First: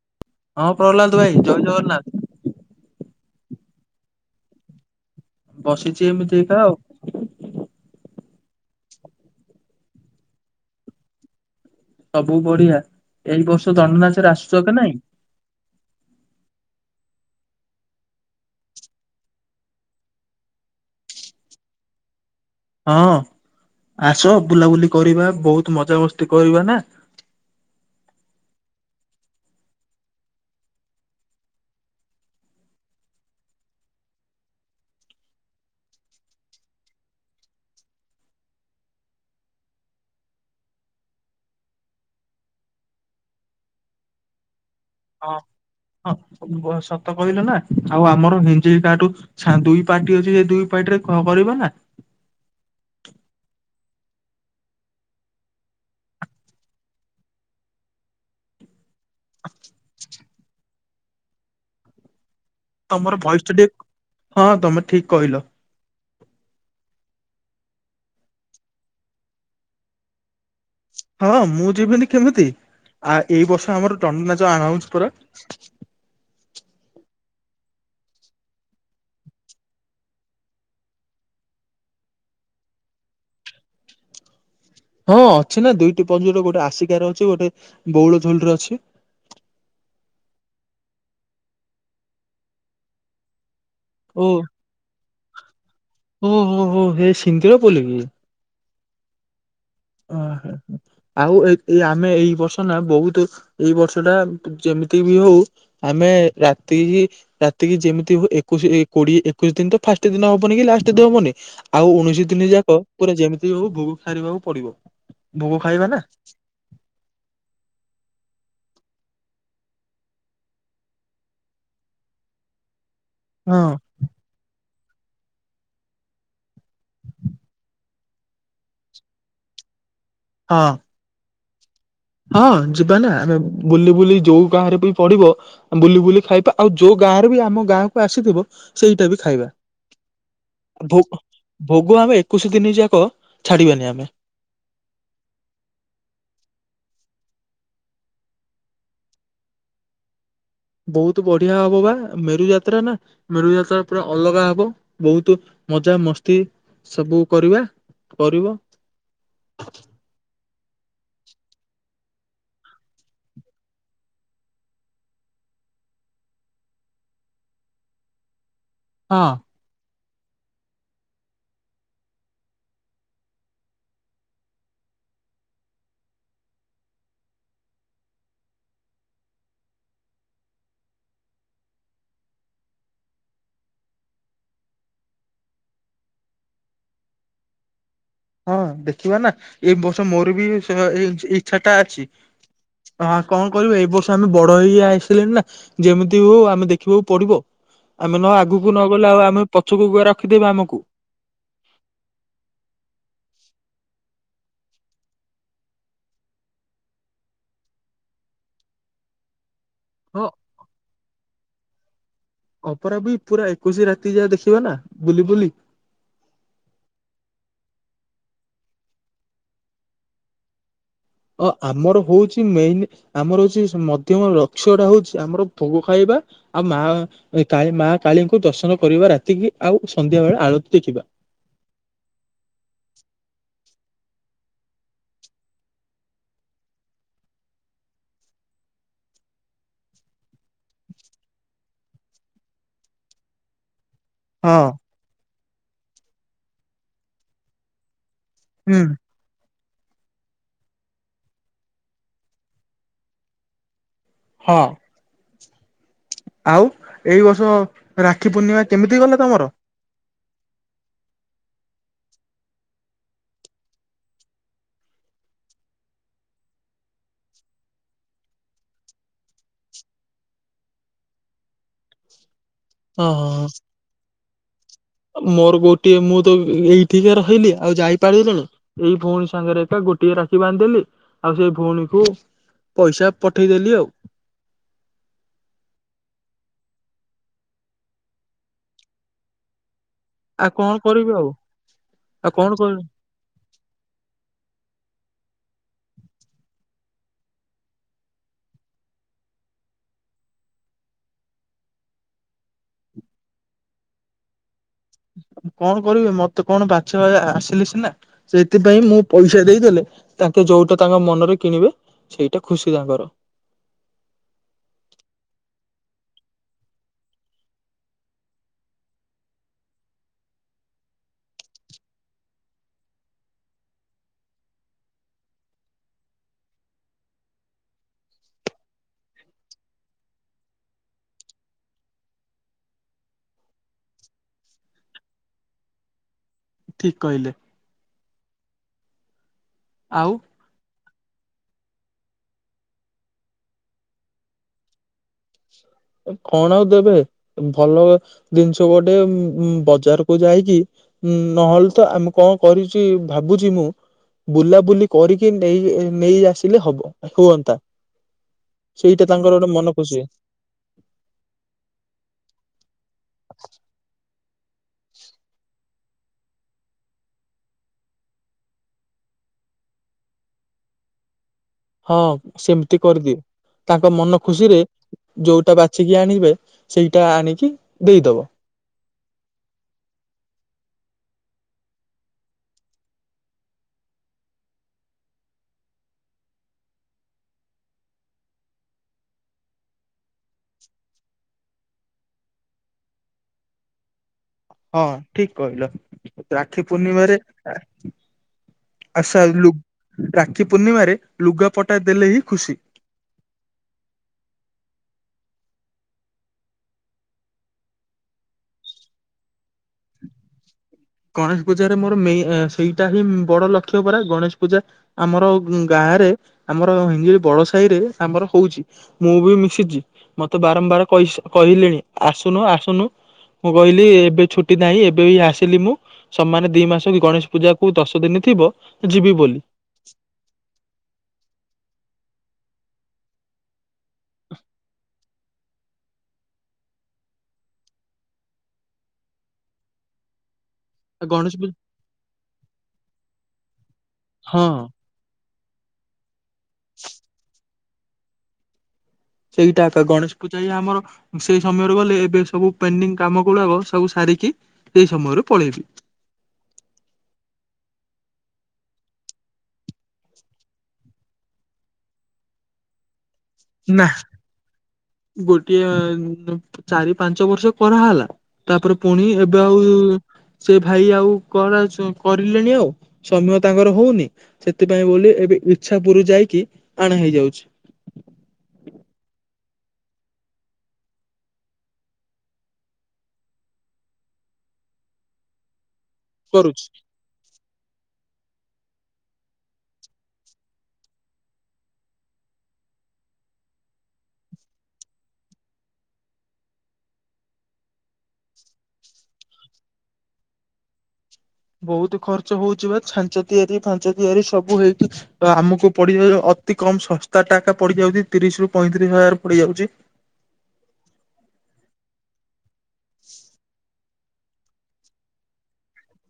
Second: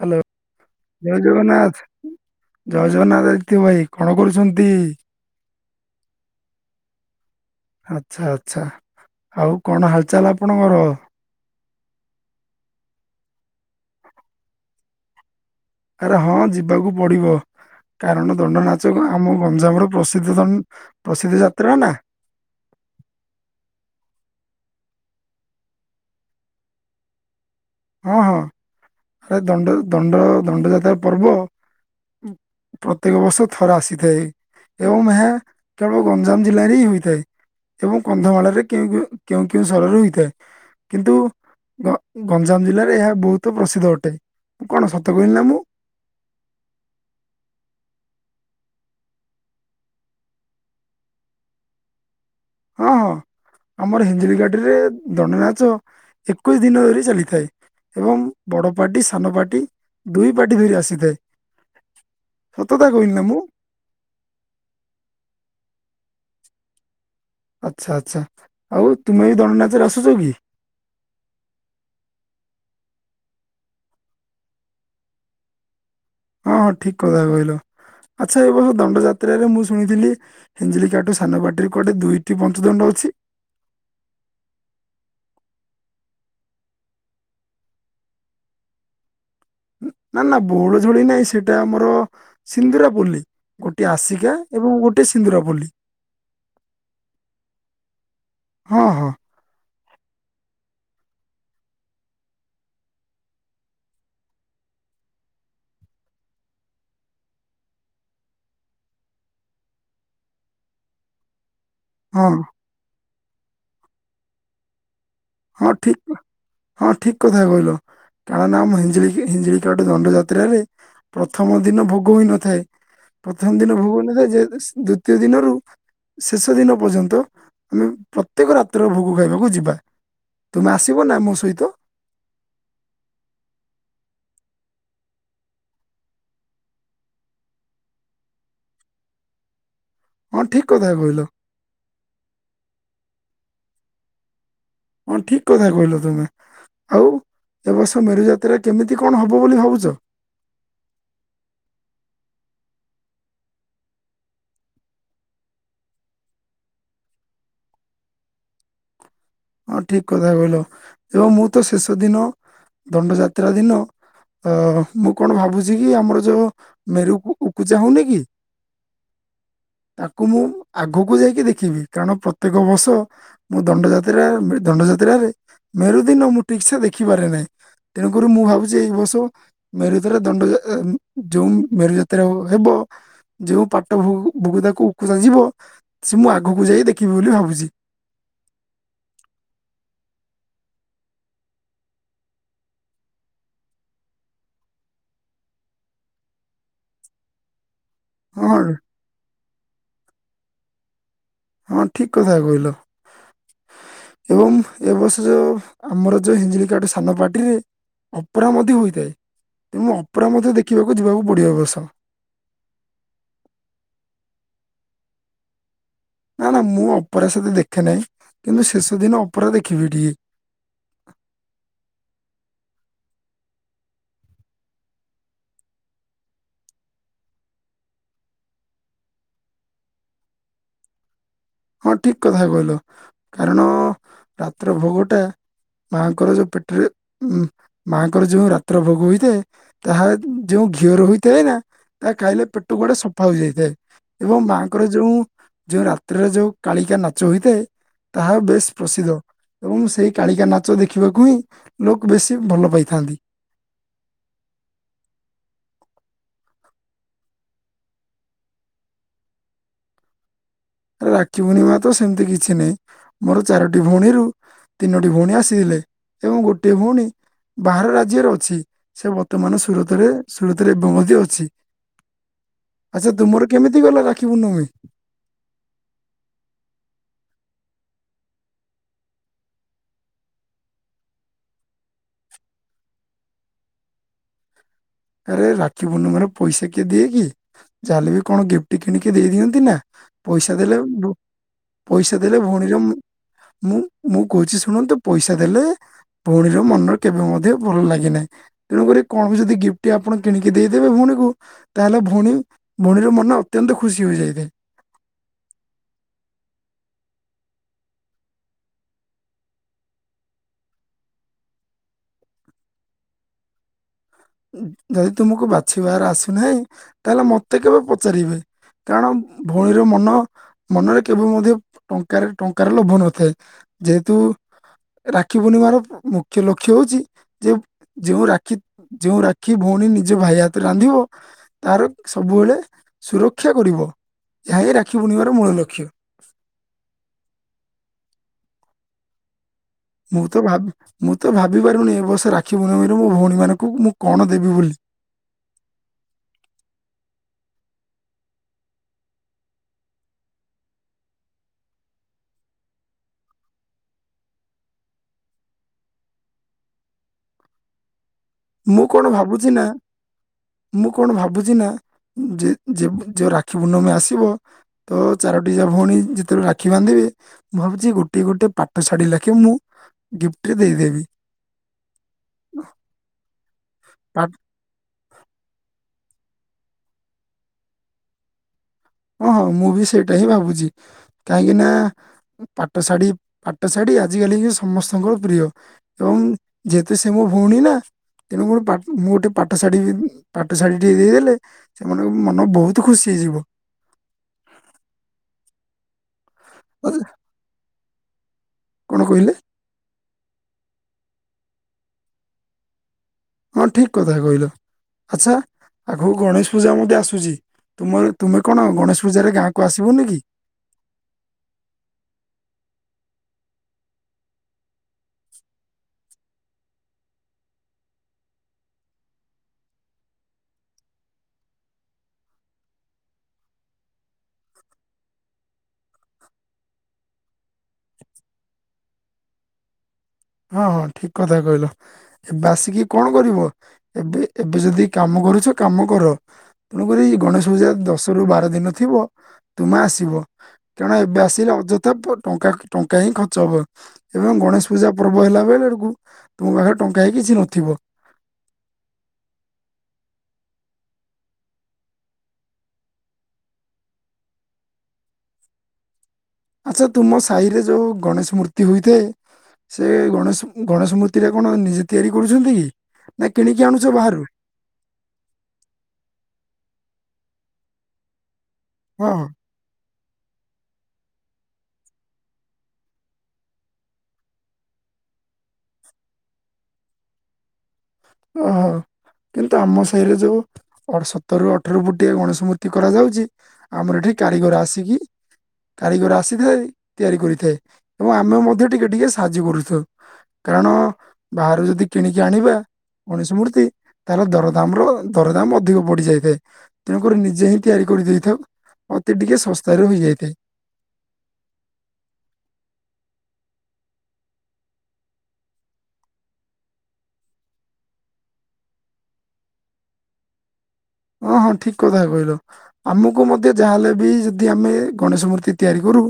Hello ହଁ ପ୍ରହ୍ଲାଦ ଜୟ ଭାଇ ଜଗନ୍ନାଥ ଜୟ ଜଗନ୍ନାଥ। ଭାଇ କଣ କରୁଛନ୍ତି? ବସିଛି ଏମିତିକା ଆଉ। ଆଚ୍ଛା ଆଚ୍ଛା ଆଉ କଣ ହାଲଚାଲ ଆପଣଙ୍କର? ସବୁ ବଢିଆ ଏଇ ବର୍ଷ ଦଣ୍ଡନାଚରେ ଆସୁଛ କେ ନାଇଁ? ଆରେ ହଁ ଯିବାକୁ ପଡିବ। କାରଣ ଦଣ୍ଡ ନାଚ ଆମ ଗଞ୍ଜାମର ପ୍ରସିଦ୍ଧ ପ୍ରସିଦ୍ଧ ଯାତ୍ରା ନା? ହଁ। ଆସ ବୁଲାବୁଲି କରିବା ବହୁତ ମଜା ମସ୍ତି କରିବା ନା। ହଁ ହଁ ଆରେ ଦଣ୍ଡ ଦଣ୍ଡ ଦଣ୍ଡଯାତ୍ରା ପର୍ବ। ପ୍ରତ୍ୟେକ ବର୍ଷ ଥରେ ଆସିଥାଏ ଏବଂ ଏହା କେବଳ ଗଞ୍ଜାମ ଜିଲ୍ଲାରେ ହି ହୋଇଥାଏ। ଏବଂ କନ୍ଧମାଳରେ କେ କେଉଁ କେଉଁ ସରରେ ହୋଇଥାଏ କିନ୍ତୁ ଗଞ୍ଜାମ ଜିଲ୍ଲାରେ ଏହା ବହୁତ ପ୍ରସିଦ୍ଧ ଅଟେ। କଣ ସତ କହିଲି ନା ମୁଁ ହଁ ହଁ ସତ କହିଲୁ ନା? ଆଉ ଆମର ହିଞ୍ଜି କାଠୁ ଦୁଇ ପାର୍ଟି ଅଛି ସେ ଦୁଇ ପାର୍ଟି ରେ କରିବ ନା? ହଁ ହଁ। ଆମର ହିଞ୍ଜୁଳି ଗାଟିରେ ଦଣ୍ଡନାଚ ଏକୋଇଶି ଦିନ ଧରି ଚାଲିଥାଏ। ଏବଂ ବଡ ପାର୍ଟି ସାନ ପାର୍ଟି ଦୁଇ ପାର୍ଟି ଧରି ଆସିଥାଏ। ସତତା କହିଲି ତମର ନା ମୁଁ ଭୟସ ଟା ଟିକେ ହଁ ତମେ ଠିକ କହିଲ। ଆଚ୍ଛା ଆଚ୍ଛା ଆଉ ତୁମେ ବି ଦଣ୍ଡନାଚରେ ଆସୁଛ କି? ହଁ ମୁଁ ଯିବିନି କେମିତି। ଆ ଏଇ ବର୍ଷ ଆମର ଦଣ୍ଡ ନାଚ ଆନାଉସୁ ପରା। ହଁ ଠିକ କଥା କହିଲ। ଆଚ୍ଛା ଏ ବର୍ଷ ଦଣ୍ଡଯାତ୍ରାରେ ମୁଁ ଶୁଣିଥିଲି ହିଞ୍ଜିଲିକାଠୁ ସାନ ବାଟିରୁ କଆଟେ ଦୁଇଟି ପଞ୍ଚଦଣ୍ଡ ଅଛି। [inaudible] ହଁ ଅଛି ନା ଦୁଇଟି ପ୍ଜର [unintelligible] ଗୋଟେ ଆସିକା ର ଅଛି ଗୋଟେ ବଉଳ ଝୋଲରେ ଅଛି। ନା ନା ବଉଳ ଝଳି ନହିଁ ସେଇଟା ଆମର ସିନ୍ଦୁରାପଲ୍ଲୀ। ଗୋଟେ ଆସିକା ଏବଂ ଗୋଟେ ସିନ୍ଦୁରାପଲ୍ଲି। ଓ ହୋ ହୋ ହେ ସିନ୍ଦୁର ପଲ୍ଲୀ କି? ହଁ ହଁ। ଆହା ଆଉ ଏ ଏ ଆମେ ଏଇ ବର୍ଷ ନା ବହୁତୁ ଏଇ ବର୍ଷ ଟା ଯେମ ଯେମିତି ବି ହଉ ଆମେ ରାତିକି ରାତିକି ଯେମିତି ହଉ ଏକୋଇଶି କୋଡିଏ ଏକୋଇଶି ଦିନ ତ ଫାଷ୍ଟ ଦିନ ହବନି କି ଲାଷ୍ଟ ଦିନ ହବନି ଆଉ ଉଣେଇଶି ହଁ ଦିନ ଯାକ ପୁରା ଯେମିତି ହଉ ଭୋଗ ସାରିବାକୁ ପଡିବ। ଭୋଗ ହଁ ଖାଇବା ନା ଠିକ ହଁ ଠିକ କଥା କହିଲ। କାରଣ ଆମ ହ ହିଞ୍ଜିଳିିକାଟ ଦଣ୍ଡ ଯାତ୍ରାରେ ପ୍ରଥମ ଦିନ ଭୋଗ ହୋଇନଥାଏ। ପ୍ରଥମ ହଁ ଦିନ ଭବନି ରେ ଦ୍ଵିତୀୟ ଦିନରୁ ଶେଷ ଦିନ ପର୍ଯ୍ୟନ୍ତ ଆମେ ପ୍ରତ୍ୟେକ ରାତ୍ର ଭୋଗ ଖାଇବାକୁ ଯିବା। ହଁ ତମେ ଆସିବ ନା ମୋ ସହିତ? ହଁ ଯିବା ନା ଆମେ ବୁଲି ବୁଲି ଯୋଉ ଗାରେ ବି ପଡିବ ବୁଲି ବୁଲି ଖାଇବା ଆଉ ଯୋଉ ଗାଁରୁ ବି ଆମ ଗାଁକୁ ଆସିଥିବ ସେଇଟା ବି ଖାଇବା। ହଁ ଠିକ କଥା ଭୋ କହିଲ ଭୋଗ ଆମେ ଏକୋଇଶ ଦିନ ଯାକ ଛାଡିବାନି ଆମେ ହଁ ଠିକ କଥା କହିଲ ତୁମେ। ଆଉ ଏ ବର୍ଷ ମେରୁଜାତ୍ରାରେ କେମିତି କଣ ହବ ବୋଲି ଭାବୁଛ? ବହୁତୁ ବଢିଆ ହବ ବା ମେରୁ ଯାତ୍ରା ନା ମେରୁ ଯାତ୍ରା ପୁରା ଅଲଗା ହବ ବହୁତୁ ମଜା ମସ୍ତି ସବୁ କରିବା କରିବ। ହଁ ଠିକ କଥା କହିଲ ଏବଂ ମୁଁ ତ ଶେଷ ଦିନ ଦଣ୍ଡ ଯାତ୍ରା ଦିନ ଅ ମୁଁ କଣ ଭାବୁଛି କି ଆମର ଯୋଉ ମେରୁ ଉ ପୂଜା ହଉନି କି ହଁ। ତାକୁ ମୁଁ ଆଗକୁ ଯାଇକି ଦେଖିବି କାରଣ ପ୍ରତ୍ୟେକ ବର୍ଷ ମୁଁ ଦଣ୍ଡ ଜାତ ତ୍ରା ଦଣ୍ଡ ଯାତ୍ରାରେ ମେରୁଦିନ ମୁଁ ଠିକ ସେ ଦେଖିପାରେ ନାହିଁ। ତେଣୁକରି ମୁଁ ଭାବୁଛି ଏଇ ବର୍ଷ ମେରୁଦରେ ଦଣ୍ଡ ଯୋଉ ମେରୁଯାତ୍ରା ହେବ ଯୋଉ ପାଟ ଭୁ ଭୁଗୁଦାକୁ ଉକୁଜା ଯିବ ସେ ମୁଁ ଆଗକୁ ଯାଇ ଦେଖିବି ବୋଲି ଭାବୁଛି। ହଁ ଦେଖିବା ନା ଏଇ ବର୍ଷ ମୋର ବି ସେ ଇଛାଟା ଅଛି। ହଁ କଣ କରିବ ଏଇ ବର୍ଷ ଆମେ ବଡ ହେଇ ଆସିଲଣି ନା ଯେମିତି ହଉ ଆମେ ଦେଖିବାକୁ ପଡିବ। ଆମେ ନ ହଁ ଆଗକୁ ନ ଗଲେ ଆଉ ଆମେ ପଛକୁ ଗ ରଖିଦେବା ଆମକୁ। ହଁ ଠିକ କଥା କହିଲ। ଏବଂ ଏ ବର୍ଷ ଯୋଉ ଆମର ଯୋଉ ହିଞ୍ଜିଡିକାଠ ସାନ ପାଟିରେ ଅପେରା ମଧ୍ୟ ହୋଇଥାଏ। ତେଣୁ ହଁ ଅପେରା ମଧ୍ୟ ଦେଖିବାକୁ ଯିବାକୁ ପଡିବ ଏ ବର୍ଷ। ଅପେରା ବି ପୁରା ଏକୋଇଶି ରାତି ଯାହା ଦେଖିବା ନା ବୁଲି ବୁଲି। ନା ନା ମୁଁ ଅପେରା ସତେ ଦେଖେ ନାହିଁ କିନ୍ତୁ ଶେଷ ଦିନ ଅପରା ଦେଖିବି ଟିକେ। ଅ ଆମର ହଉଛି ମେନ ଆମର ହଉଛି ମଧ୍ୟମ ଲକ୍ଷ୍ୟ ଟା ହଉଛି ଆମର ଭୋଗ ଖାଇବ ବା ଆଉ ମା କାଳି ମାକାଳୀଙ୍କୁ ଦର୍ଶନ କରିବା ରାତିକି ଆଉ ସନ୍ଧ୍ୟା ବେଳେ ଆଳତି ଦେଖିବା। ହଁ ଠିକ କଥା କଲ କାରଣ ରାତ୍ର ଭୋଗଟା। ମାଙ୍କର ଯୋଉ ପେଟରେ ଉ ମାଙ୍କର ଯୋଉ ରାତ୍ର ଭୋଗ ହୋଇଥାଏ ତାହା ଯେଉଁ ଘିଅର ହୋଇଥାଏ ନା ତା ଖାଇଲେ ପେଟ ଗୁଡେ ସଫା ହୋଇଯାଇଥାଏ। ଏବଂ ହଁ ମାଙ୍କର ଯୋଉ ଯୋଉ ରାତ୍ରିରେ ଯୋଉ କାଳିକା ନାଚ ହୋଇଥାଏ। ତାହା ବେଶ୍ ହୁଁ ପ୍ରସିଦ୍ଧ। ଏବଂ ସେଇ କାଳିକା ନାଚ ଦେଖିବାକୁ ହିଁ ଲୋକ ବେଶୀ ଭଲ ପାଇଥାନ୍ତି। ହଁ ଆଉ ଏଇ ବର୍ଷ ରାକ୍ଷୀ ପୂର୍ଣ୍ଣିମା କେମିତି ଗଲା ତମର? ରାକ୍ଷୀ ବୂଣ୍ଣିମା ତ ସେମିତି କିଛି ନାହିଁ ମୋର ଚାରୋଟି ଭଉଣୀରୁ ତିନୋଟି ଭଉଣୀ ଆସିଥିଲେ ଏବଂ ଗୋଟିଏ ଭଉଣୀ ବାହାର ରାଜ୍ୟରେ ଅଛି ସେ ବର୍ତ୍ତମାନ ସୁରତରେ ସୁରତରେ ଏବ ମଧ୍ୟ ଅଛି। ଆଚ୍ଛା ହଁ ତୁମର କେମିତି ଗଲା ରାଖୀ ପୁର୍ଣ୍ଣମୀ? ମୋର ଗୋଟିଏ ମୁଁ ତ ଏଇଠିକା ରହିଲି ଆଉ ଯାଇପାରିଲିଣି ଏଇ ଭଉଣୀ ସାଙ୍ଗରେ ଏକା ଗୋଟିଏ ରାକ୍ଷୀ ବାନ୍ଧିଦେଲି ଆଉ ସେଇ ଭଉଣୀକୁ ପଇସା ପଠେଇଦେଲି ଆଉ। [inaudible] ଆରେ ରାକ୍ଷୀ ପୂର୍ଣ୍ଣିମା ରେ ପଇସା କିଏ ଦିଏ କି ଯାହାେଲେବି କଣ ଗିଫ୍ଟ କିଣିକି ଦେଇଦିଅନ୍ତି ନା। ଆଉ ପଇସା କଣ ଦେଲେ ଭୋ କରିବି ଆଉ ପଇସା ଆଉ ଦେଲେ କଣ ଭଉଣୀର କରିବି। ମୁଁ ମୁଁ କହୁଛି ଶୁଣନ୍ତୁ ପଇସା ଦେଲେ ଭଉଣୀର ମନ କେବେ ମଧ୍ୟ ଭଲ ଲାଗିନାହିଁ ତେଣୁକରି କଣ ବି ଯଦି ଗିଫ୍ଟ ଟି ଆପଣ କିଣିକି ଦେଇଦେବେ ଭଉଣୀକୁ ତାହେଲେ ଭଉଣୀ ଭଉଣୀର ମନ ଅତ୍ୟନ୍ତ ଖୁସି ହେଯାଇଥାଏ। ହୁଁ କଣ କରିବେ ମତେ କଣ ବାଛ ଆ ଆସିଲେ ସିନା ସେଇଥିପାଇଁ ମୁଁ ପଇସା ଦେଇଦେଲେ ତା ଯୋଉଟା ତାଙ୍କ ମନରେ କିଣିବେ ସେଇଟା ଖୁସି ତାଙ୍କର। ଯଦି ତୁମକୁ ବାଛିବାର ଆସୁନାହିଁ ତାହେଲେ ମତେ କେବେ ପଚାରିବେ କାରଣ ଭଉଣୀର ମନ ମନରେ କେବେ ମଧ୍ୟ ଟଙ୍କାରେ ଟଙ୍କାର ଲୋଭ ନଥାଏ। ଯେହେତୁ ରାକ୍ଷୀ ପୂର୍ଣ୍ଣିମାର ମୁଖ୍ୟ ଲକ୍ଷ୍ୟ ହଉଛି ଯେ ଯୋଉ ରାକ୍ଷୀ ଯେଉଁ ରାକ୍ଷୀ ଭଉଣୀ ନିଜ ଭାଇ ହାତ ରାନ୍ଧିବ ତାର ସବୁବେଳେ ସୁରକ୍ଷା କରିବ। ଏହା ହିଁ ରାକ୍ଷୀ ପୂଣ୍ଣିବାର ମୂଳ ଲକ୍ଷ୍ୟ। ଠିକ କହିଲେ। ଆଉ ମୁଁ ତ ଭାବି ମୁଁ ତ ଭାବି ପାରୁନି ଏ ବର୍ଷ ରାକ୍ଷୀ ପୂର୍ଣ୍ଣମୀରେ ମୋ ଭଉଣୀମାନଙ୍କୁ ମୁଁ କଣ ଦେବି ବୋଲି କଣ ଆଉ ଦେବେ ଭଲ ଜିନିଷ ଗୋଟେ ବଜାରକୁୁ ଯାଇକି ହୁଁ ନହେଲେ ତ ଆମେ କଣ କରିଚି ଭାବୁଛି ମୁଁ ବୁଲାବୁଲି କରିକି ନେଇ ନେଇ ଆସିଲେ ହବ ହୁଅନ୍ତା। ମୁଁ କଣ ସେଇଟା ତାଙ୍କର ଭାବୁଛି ଗୋଟେ ନା ମନ ଖୁସି। ମୁଁ କଣ ଭାବୁଛି ନା ଯେ ଯୋ ଯୋଉ ରାକ୍ଷୀ ପର୍ଣ୍ଣିମି ଆସେ ଆସିବ ତ ଚାରୋଟି ଯା ଭଉଣୀ ଯେତେବେଳେ ରାକ୍ଷୀ ବାନ୍ଧିବେ ମୁଁ ଭାବୁଛି ଗୋଟେ ଗୋଟେ ପାଟ ଶାଢ଼ୀ ରାକ୍ଷୀ ରେ ମୁଁ ଗିଫ୍ଟରେ ଦେଇଦେବି। ହଁ ସେମିତି କରିଦିଅ ତାଙ୍କ ମନ ପା- ଖୁସିରେ ଯୋଉଟା ବାଛିିକି ଆଣିବେ ସେଇଟା ଆଣିକି ଦେଇଦବ। ହଁ ହଁ ମୁଁ ବି ସେଇଟା ହିଁ ଭାବୁଛି କାହିଁକି ନା ପାଟ ଶାଢୀ ପାଟ ଶାଢୀ ହିଁ ଆଜି କାଲି ହିଁ ସମସ୍ତଙ୍କର ପ୍ରିୟ ଏବଂ ଯେହେତୁ ସେ ମୋ ଭଉଣୀ ନା ତେଣୁ ଗୋଟେ ପା ମୁଁ ଗୋଟେ ପାଟଶାଢୀ ପାଟଶାଢୀ ଟିଏ ଦେଇଦେଲେ ସେମାନଙ୍କ ମନ ବହୁତ ଖୁସିହେଇ ଯିବ। ହଁ ଠିକ କହିଲ ରାକ୍ଷୀ ଆଚ୍ଛା, ପୂର୍ଣ୍ଣିମାରେ କଣ ଆଶା କହିଲେ ରାକ୍ଷୀ ପୂର୍ଣ୍ଣିମାରେ ଲୁଗା ପଟା ଦେଲେ ହିଁ ଖୁସି। ହଁ ଠିକ କଥା କହିଲ ଆଛା ଆଗକୁ ଗଣେଶ ପୂଜା ମଧ୍ୟ ଆସୁଛି। ମୁଁ କହିଲି ତୁମେ କଣ ଗଣେଶ ପୂଜାରେ ଗାଁକୁ ଆସିବୁନି କି? ଗଣେଶ ପୂଜାରେ ମୋର ମେଇ ସେଇଟା ହିଁ ବଡ ଲକ୍ଷ୍ୟ ପରା ଗଣେଶ ପୂଜା ଆମର ଗାଁ ରେ ଆମର ହିଙ୍ଗଳି ବଡ ସାହି ରେ ଆମର ହଉଛି ମୁଁ ବି ମିଶିଛି ମତେ ବାରମ୍ବାର କହିସ କହିଲେଣି ଆସୁନୁ ଆସୁନୁ ମୁଁ କହିଲି ଏବେ ଛୁଟି ନାହିଁ ଏବେ ବି ଆସିଲି ମୁଁ ସମାନେ ଦି ମାସକୁ ଗଣେଶ ପୂଜାକୁ ଦଶ ଦିନ ଥିବ ଯିବି ବୋଲି ହଁ ହଁ ଠିକ କଥା କହିଲ ଏବେ ଆସିକି କଣ କରିବ ଏବେ ଏବେ ଯଦି କାମ କରୁଛ କାମ କର ତେଣୁକରି ଗଣେଶ ପୂଜା ଦଶ ର ବାର ଦିନ ଥିବ ତୁମେ ଆସିବ? କାରଣ ଏବେ ଗଣେଶ ଆସିଲେ ପୂଜା ଅଯଥା ଟଙ୍କା ଟଙ୍କା, ହିଁ ଖର୍ଚ୍ଚ ହବ ଏବଂ ହଁ ଗଣେଶ ପୂଜା କହିଲା ବେଳେ ଆଡକୁ ତୁମ ପାଖରେ ଟଙ୍କା ହେ କିଛି ନଥିବ। ସେଇଟା ଗଣେଶ ପୂଜା ଇ ଆମର ସେଇ ସମୟରେ ଗଲେ ଏବେ ସବୁ ପେଣ୍ଡିଙ୍ଗ କାମ ଗୁଡାକ ସବୁ ସ କି ଏଇ ସମୟରୁ ପଳେଇବି। ଆଚ୍ଛା ତୁମ ସାହିରେ ଯୋଉ ଗଣେଶ ମୂର୍ତ୍ତି ହୋଇଥାଏ ସେ ଗଣେଶ ଗଣେଶ ମୂର୍ତ୍ତି ଟା କଣ ନିଜେ ତିଆରି କରୁଛନ୍ତି କି? ନାଇ କିଣିକି ନା ଆଣୁଛ ବାହାରୁ ଗୋଟିଏ ଚାରି ପାଞ୍ଚ ବର୍ଷ କରାହେଲା ତାପରେ ପୁଣି ହଁ ଏବେ ଆଉ ସେ ଭାଇ ଆଉ କର କରିଲେଣି ଆଉ ସମୟ ତାଙ୍କର ହଉନି ସେଥିପାଇଁ ବୋଲି ଏବେ ଇଚ୍ଛା ପୁର ଯାଇକି ଆଣା ହେଇଯାଉଛି। ଓ ହୋ। କିନ୍ତୁ ଆମ ସେହିରେ ଯୋଉ ଅ ସତରରୁ ଅଠର ଫୋଟିଏ ଗଣେଶ ମୂର୍ତ୍ତି କରାଯାଉଛି ଆମର ଏଠି କାରିଗର ଆସିକି [inaudible] କାରିଗର ଆସିଥାଏ କରୁଛି ତିଆରି କରିଥାଏ, ଏବଂ ଆମେ ମଧ୍ୟ ଟିକେ ଟିକେ ସାହାଯ୍ୟ କରୁଛୁ। କାରଣ ବାହାରୁ ଯଦି କିଣିକି ଆଣିବା ଗଣେଶ ମୂର୍ତ୍ତି ତାହେଲେ ଦରଦାମ ର ଦରଦାମ ଅଧିକ ବଢି ଯାଇଥାଏ ତେଣୁକରି ନିଜେ ହିଁ ତିଆରି କରି ଦେଇଥାଉ ମତେ ଟିକେ ଶସ୍ତାରେ ହେଯାଇଥାଏ। ବହୁତ ଖର୍ଚ୍ଚ ହଉଛି ବା ଛାଞ୍ଚ ତିଆରି ଫାଞ୍ଚ ତିଆରି, ସବୁ ହେଇକି ଆମକୁ ପଡିବ ଅତି କମ ଶସ୍ତା ଟା ପଡିଯାଉଛି ତିରିଶ ରରୁ ପଇଁତିରିଶ ହଜାର ପଡିଯାଉଛି। ହଁ ହଁ ଠିକ କଥା କହିଲ ଆମକୁ ମଧ୍ୟ ଯାହାହେଲେ ବି ଯଦି ଆମେ ଗଣେଶ ମୂର୍ତ୍ତି ତିଆରି କରୁ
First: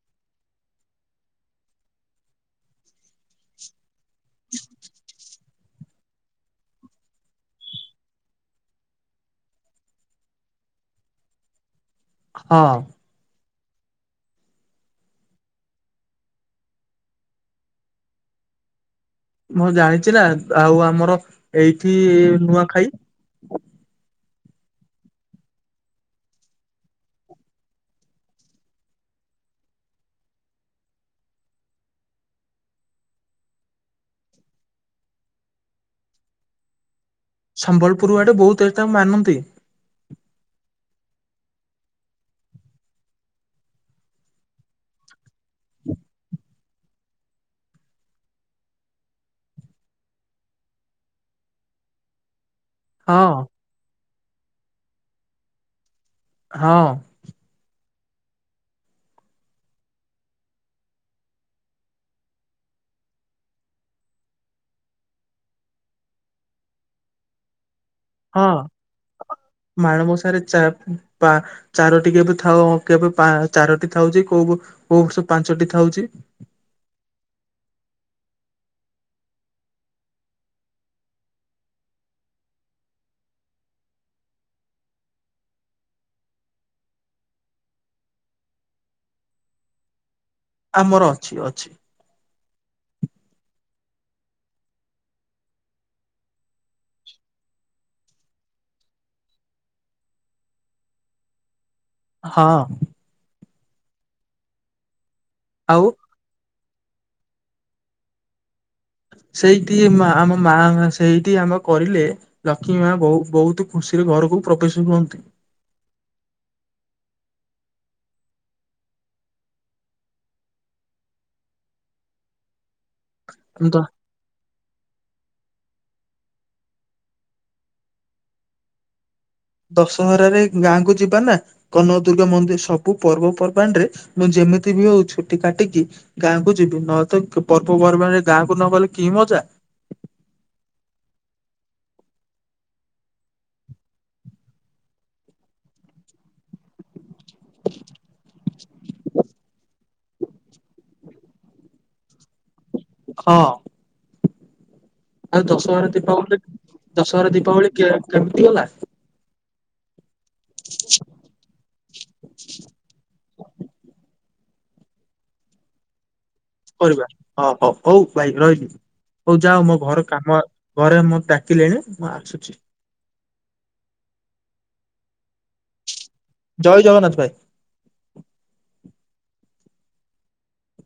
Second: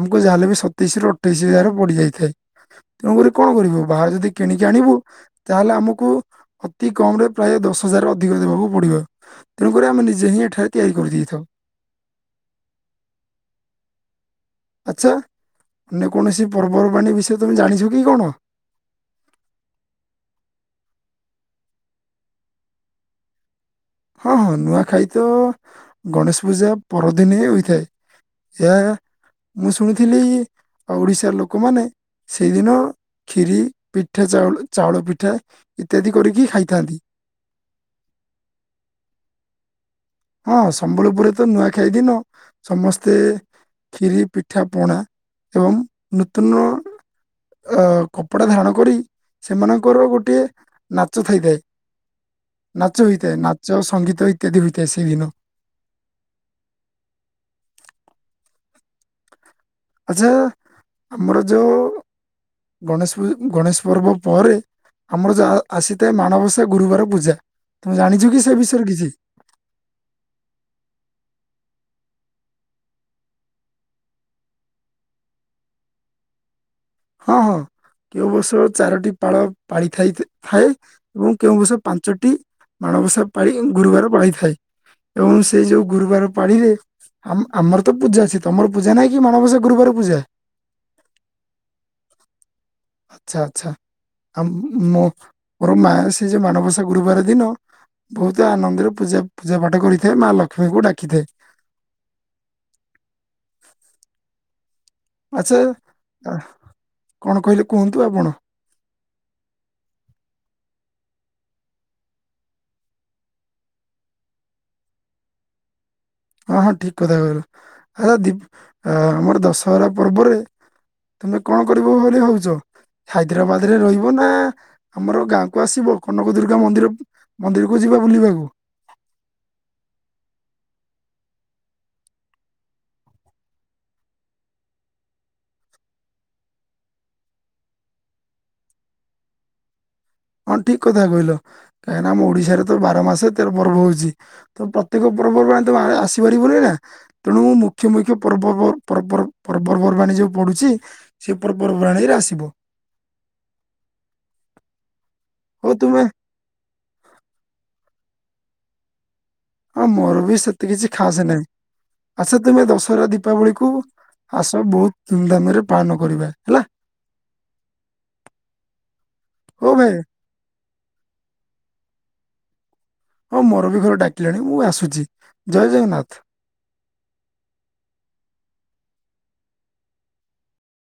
ଆମକୁ ଯାହାେଲେ ବି ସତେଇଶି ରୁ ଅଠେଇଶିର ପଡିଯାଇଥାଏ। ତେଣୁକରି କଣ କରିବୁ ବାହାରେ ଯଦି କିଣିକି ଆଣିବୁ ତାହେଲେ ଆମକୁ ଅତି କମ ରେ ପ୍ରାୟ ଦଶ ହଜାର ଅଧିକ ଦେବାକୁ ପଡିବ। ତେଣୁକରି ଆମେ ନିଜେ ହିଁ ଏଠାରେ ତିଆରି କରିଦେଇଥାଉ। ହଁ। ଆଚଛା ଅନ୍ୟ କୌଣସି ପର୍ବପର୍ବାଣୀ ବିଷୟରେ ତମେ ଜାଣିଛ କି କଣ? ମୁଁ ଜାଣିଛି ନା ଆଉ ଆମର ଏଇଠି ନୂଆଖାଇ ହଁ ହଁ ନୂଆଖାଇ ତ ଗଣେଶ ପୂଜା ପରଦିନେ ହୋଇଥାଏ। ଏ ମୁଁ ଶୁଣିଥିଲି ଆଉ ଓଡିଶାର ଲୋକମାନେ ସେଇଦିନ କ୍ଷୀରି ପିଠା ଚାଉଳ ପିଠା ଇତ୍ୟାଦି କରିକି ଖାଇଥାନ୍ତି। ସମ୍ବଲପୁର ଆଡେ ବହୁତ ଏ ତାଙ୍କୁ ମାନନ୍ତି ହଁ ସମ୍ବଲପୁରରେ ତ ନୂଆଖାଇଦିନ ସମସ୍ତେ ଖ୍ଷିରି ପିଠା ପଣା ଏବଂ ନୂତନ ଅ କପଡ଼ା ଧାରଣ କରି ସେମାନଙ୍କର ଗୋଟିଏ ନାଚ ଥାଇଥାଏ ନାଚ ହୋଇଥାଏ ହଁ ନାଚ ସଙ୍ଗୀତ ଇତ୍ୟାଦି ହୋଇଥାଏ ସେଦିନ ହଁ। ଆଚ୍ଛା ଆମର ଯୋଉ ଗଣେଶ ପୂ ଗଣେଶ ପର୍ବ ପରେ ଆମର ଯଉ ଆସିଥାଏ ମାଣବସା ଗୁରୁବାର ପୂଜା ତମେ ଜାଣିଛ କି ହଁ ସେ ବିଷୟରେ କିଛି ମାଣବ ସାରେ ଚା ଚାରୋଟି କେବେ ଥାଉ କେବେ ଚାରୋଟି ଥାଉଛି କୋଉ କୋଉ ସବୁ ପାଞ୍ଚଟି ଥାଉଛି ହଁ ହଁ। କେଉଁ ବର୍ଷ ଚାରୋଟି ପାଳ ପାଳି ଥାଏ, ଏବଂ କେଉଁ ବର୍ଷ ପାଞ୍ଚଟି ମାଣବସା ପାଳି ଗୁରୁବାର ପାଳିଥାଏ, ଏବଂ ସେ ଯୋଉ ଗୁରୁବାର ପାଳିରେ ଆମ ଆମର ତ ପୂଜା ଅଛି, ତମର ପୂଜା ନାହିଁ କି ମାନବସା ଗୁରୁବାର ପୂଜା? ଆମର ଅଛି ଅଛି। ଆଛା ଆଚ୍ଛା। ଆ ମୋ ମୋର ମା ସେ ଯେ ମାଣବସା ଗୁରୁବାର ଦିନ ବହୁତ ଆନନ୍ଦରେ ପୂଜା ପୂଜା ପାଠ କରିଥାଏ, ମା ଲକ୍ଷ୍ମୀଙ୍କୁ ଡାକିଥାଏ। ହଁ। ଆଚ୍ଛା ଆଉ କଣ କହିଲେ, କୁହନ୍ତୁ ଆଉ କଣ? ସେଇଠି ଆମ ମା ସେଇଠି ଆମ କରିଲେ, ଲକ୍ଷ୍ମୀ ମା ବହୁତ ଖୁ ଆସିବେ ଘରକୁ [unintelligible] ହଁ- ହଁ ଠିକ କଥା କହିଲ। ଆ ଦୀପ ଆମର ଦଶହରା ପର୍ବରେ ତମେ କଣ କରିବ ବୋଲି ଭାବୁଛ? ତ ହାଇଦ୍ରାବାଦରେ ରହିବ ନା ଆମର ଗାଁ କୁ ଆସିବ, କନକ ଦୁର୍ଗା ମନ୍ଦିର ମନ୍ଦିରକୁ ଯିବା ବୁଲିବାକୁ। ଦଶହରାରେ ଗାଁକୁ ଯିବା ନା, କନକ ଦୁର୍ଗା ମନ୍ଦିର ସବୁ ପର୍ବପର୍ବାଣିରେ ମୁଁ ଯେ ମିତି ବି ହଉ ଛୁଟି କାଟିକି ଗାଁକୁ ଯିବି, ନହେଲେ ତ ପର୍ବପର୍ବାଣିରେ ଗାଁକୁ ନ ଗଲେ କି ମଜା। ହଁ ଠିକ କଥା କହିଲ, କାହିଁକିନା ଆମ ଓଡିଶାରେ ତ ବାର ମାସ ତେର ପର୍ବ ହଉଛି ତ ପ୍ରତ୍ୟେକ ପର୍ବାଣୀ ଆସିପାରିବନି ନା ତେଣୁ ମୁଖ୍ୟ ମୁଖ୍ୟ ପର୍ବ ପର୍ବର ପର୍ବ [unintelligible] ପର୍ବାଣୀ ଯୋଉ ପଡୁଛି, ସେଇ ପର୍ବପର୍ବାଣିୀରେ ଆସିବ। ହଁ। ଆଉ ହଉ ଦଶହରା ତୁମେ ଦୀପାବଳି ଦଶହରା ଦୀପାବଳି କେ କେମିତି ଗଲା? ହଁ ମୋର ବି ସେତେ କିଛି ଖାସ ନାହିଁ, ଆସ ତମେ ଦଶହରା ଦୀପାବଳି କୁ ଆସ ବହୁତ ଧୁମଧାମରେ ପାଳନ କରିବା। ହେଲା କରିବା ହ- ହ ହଉ ଭାଇ ରହିଲି। ହଉ ଯାଅ, ମୋ ଘର କାମ ଘରେ ମତେ ଡାକିଲେଣି ମୁଁ ଆସୁଛି। ହଁ ମୋର ବି ଘରେ ଡାକିଲେଣି, ମୁଁ ଆସୁଛି ଜୟ ଜଗନ୍ନାଥ। ଜୟ ଜଗନ୍ନାଥ ଭାଇ।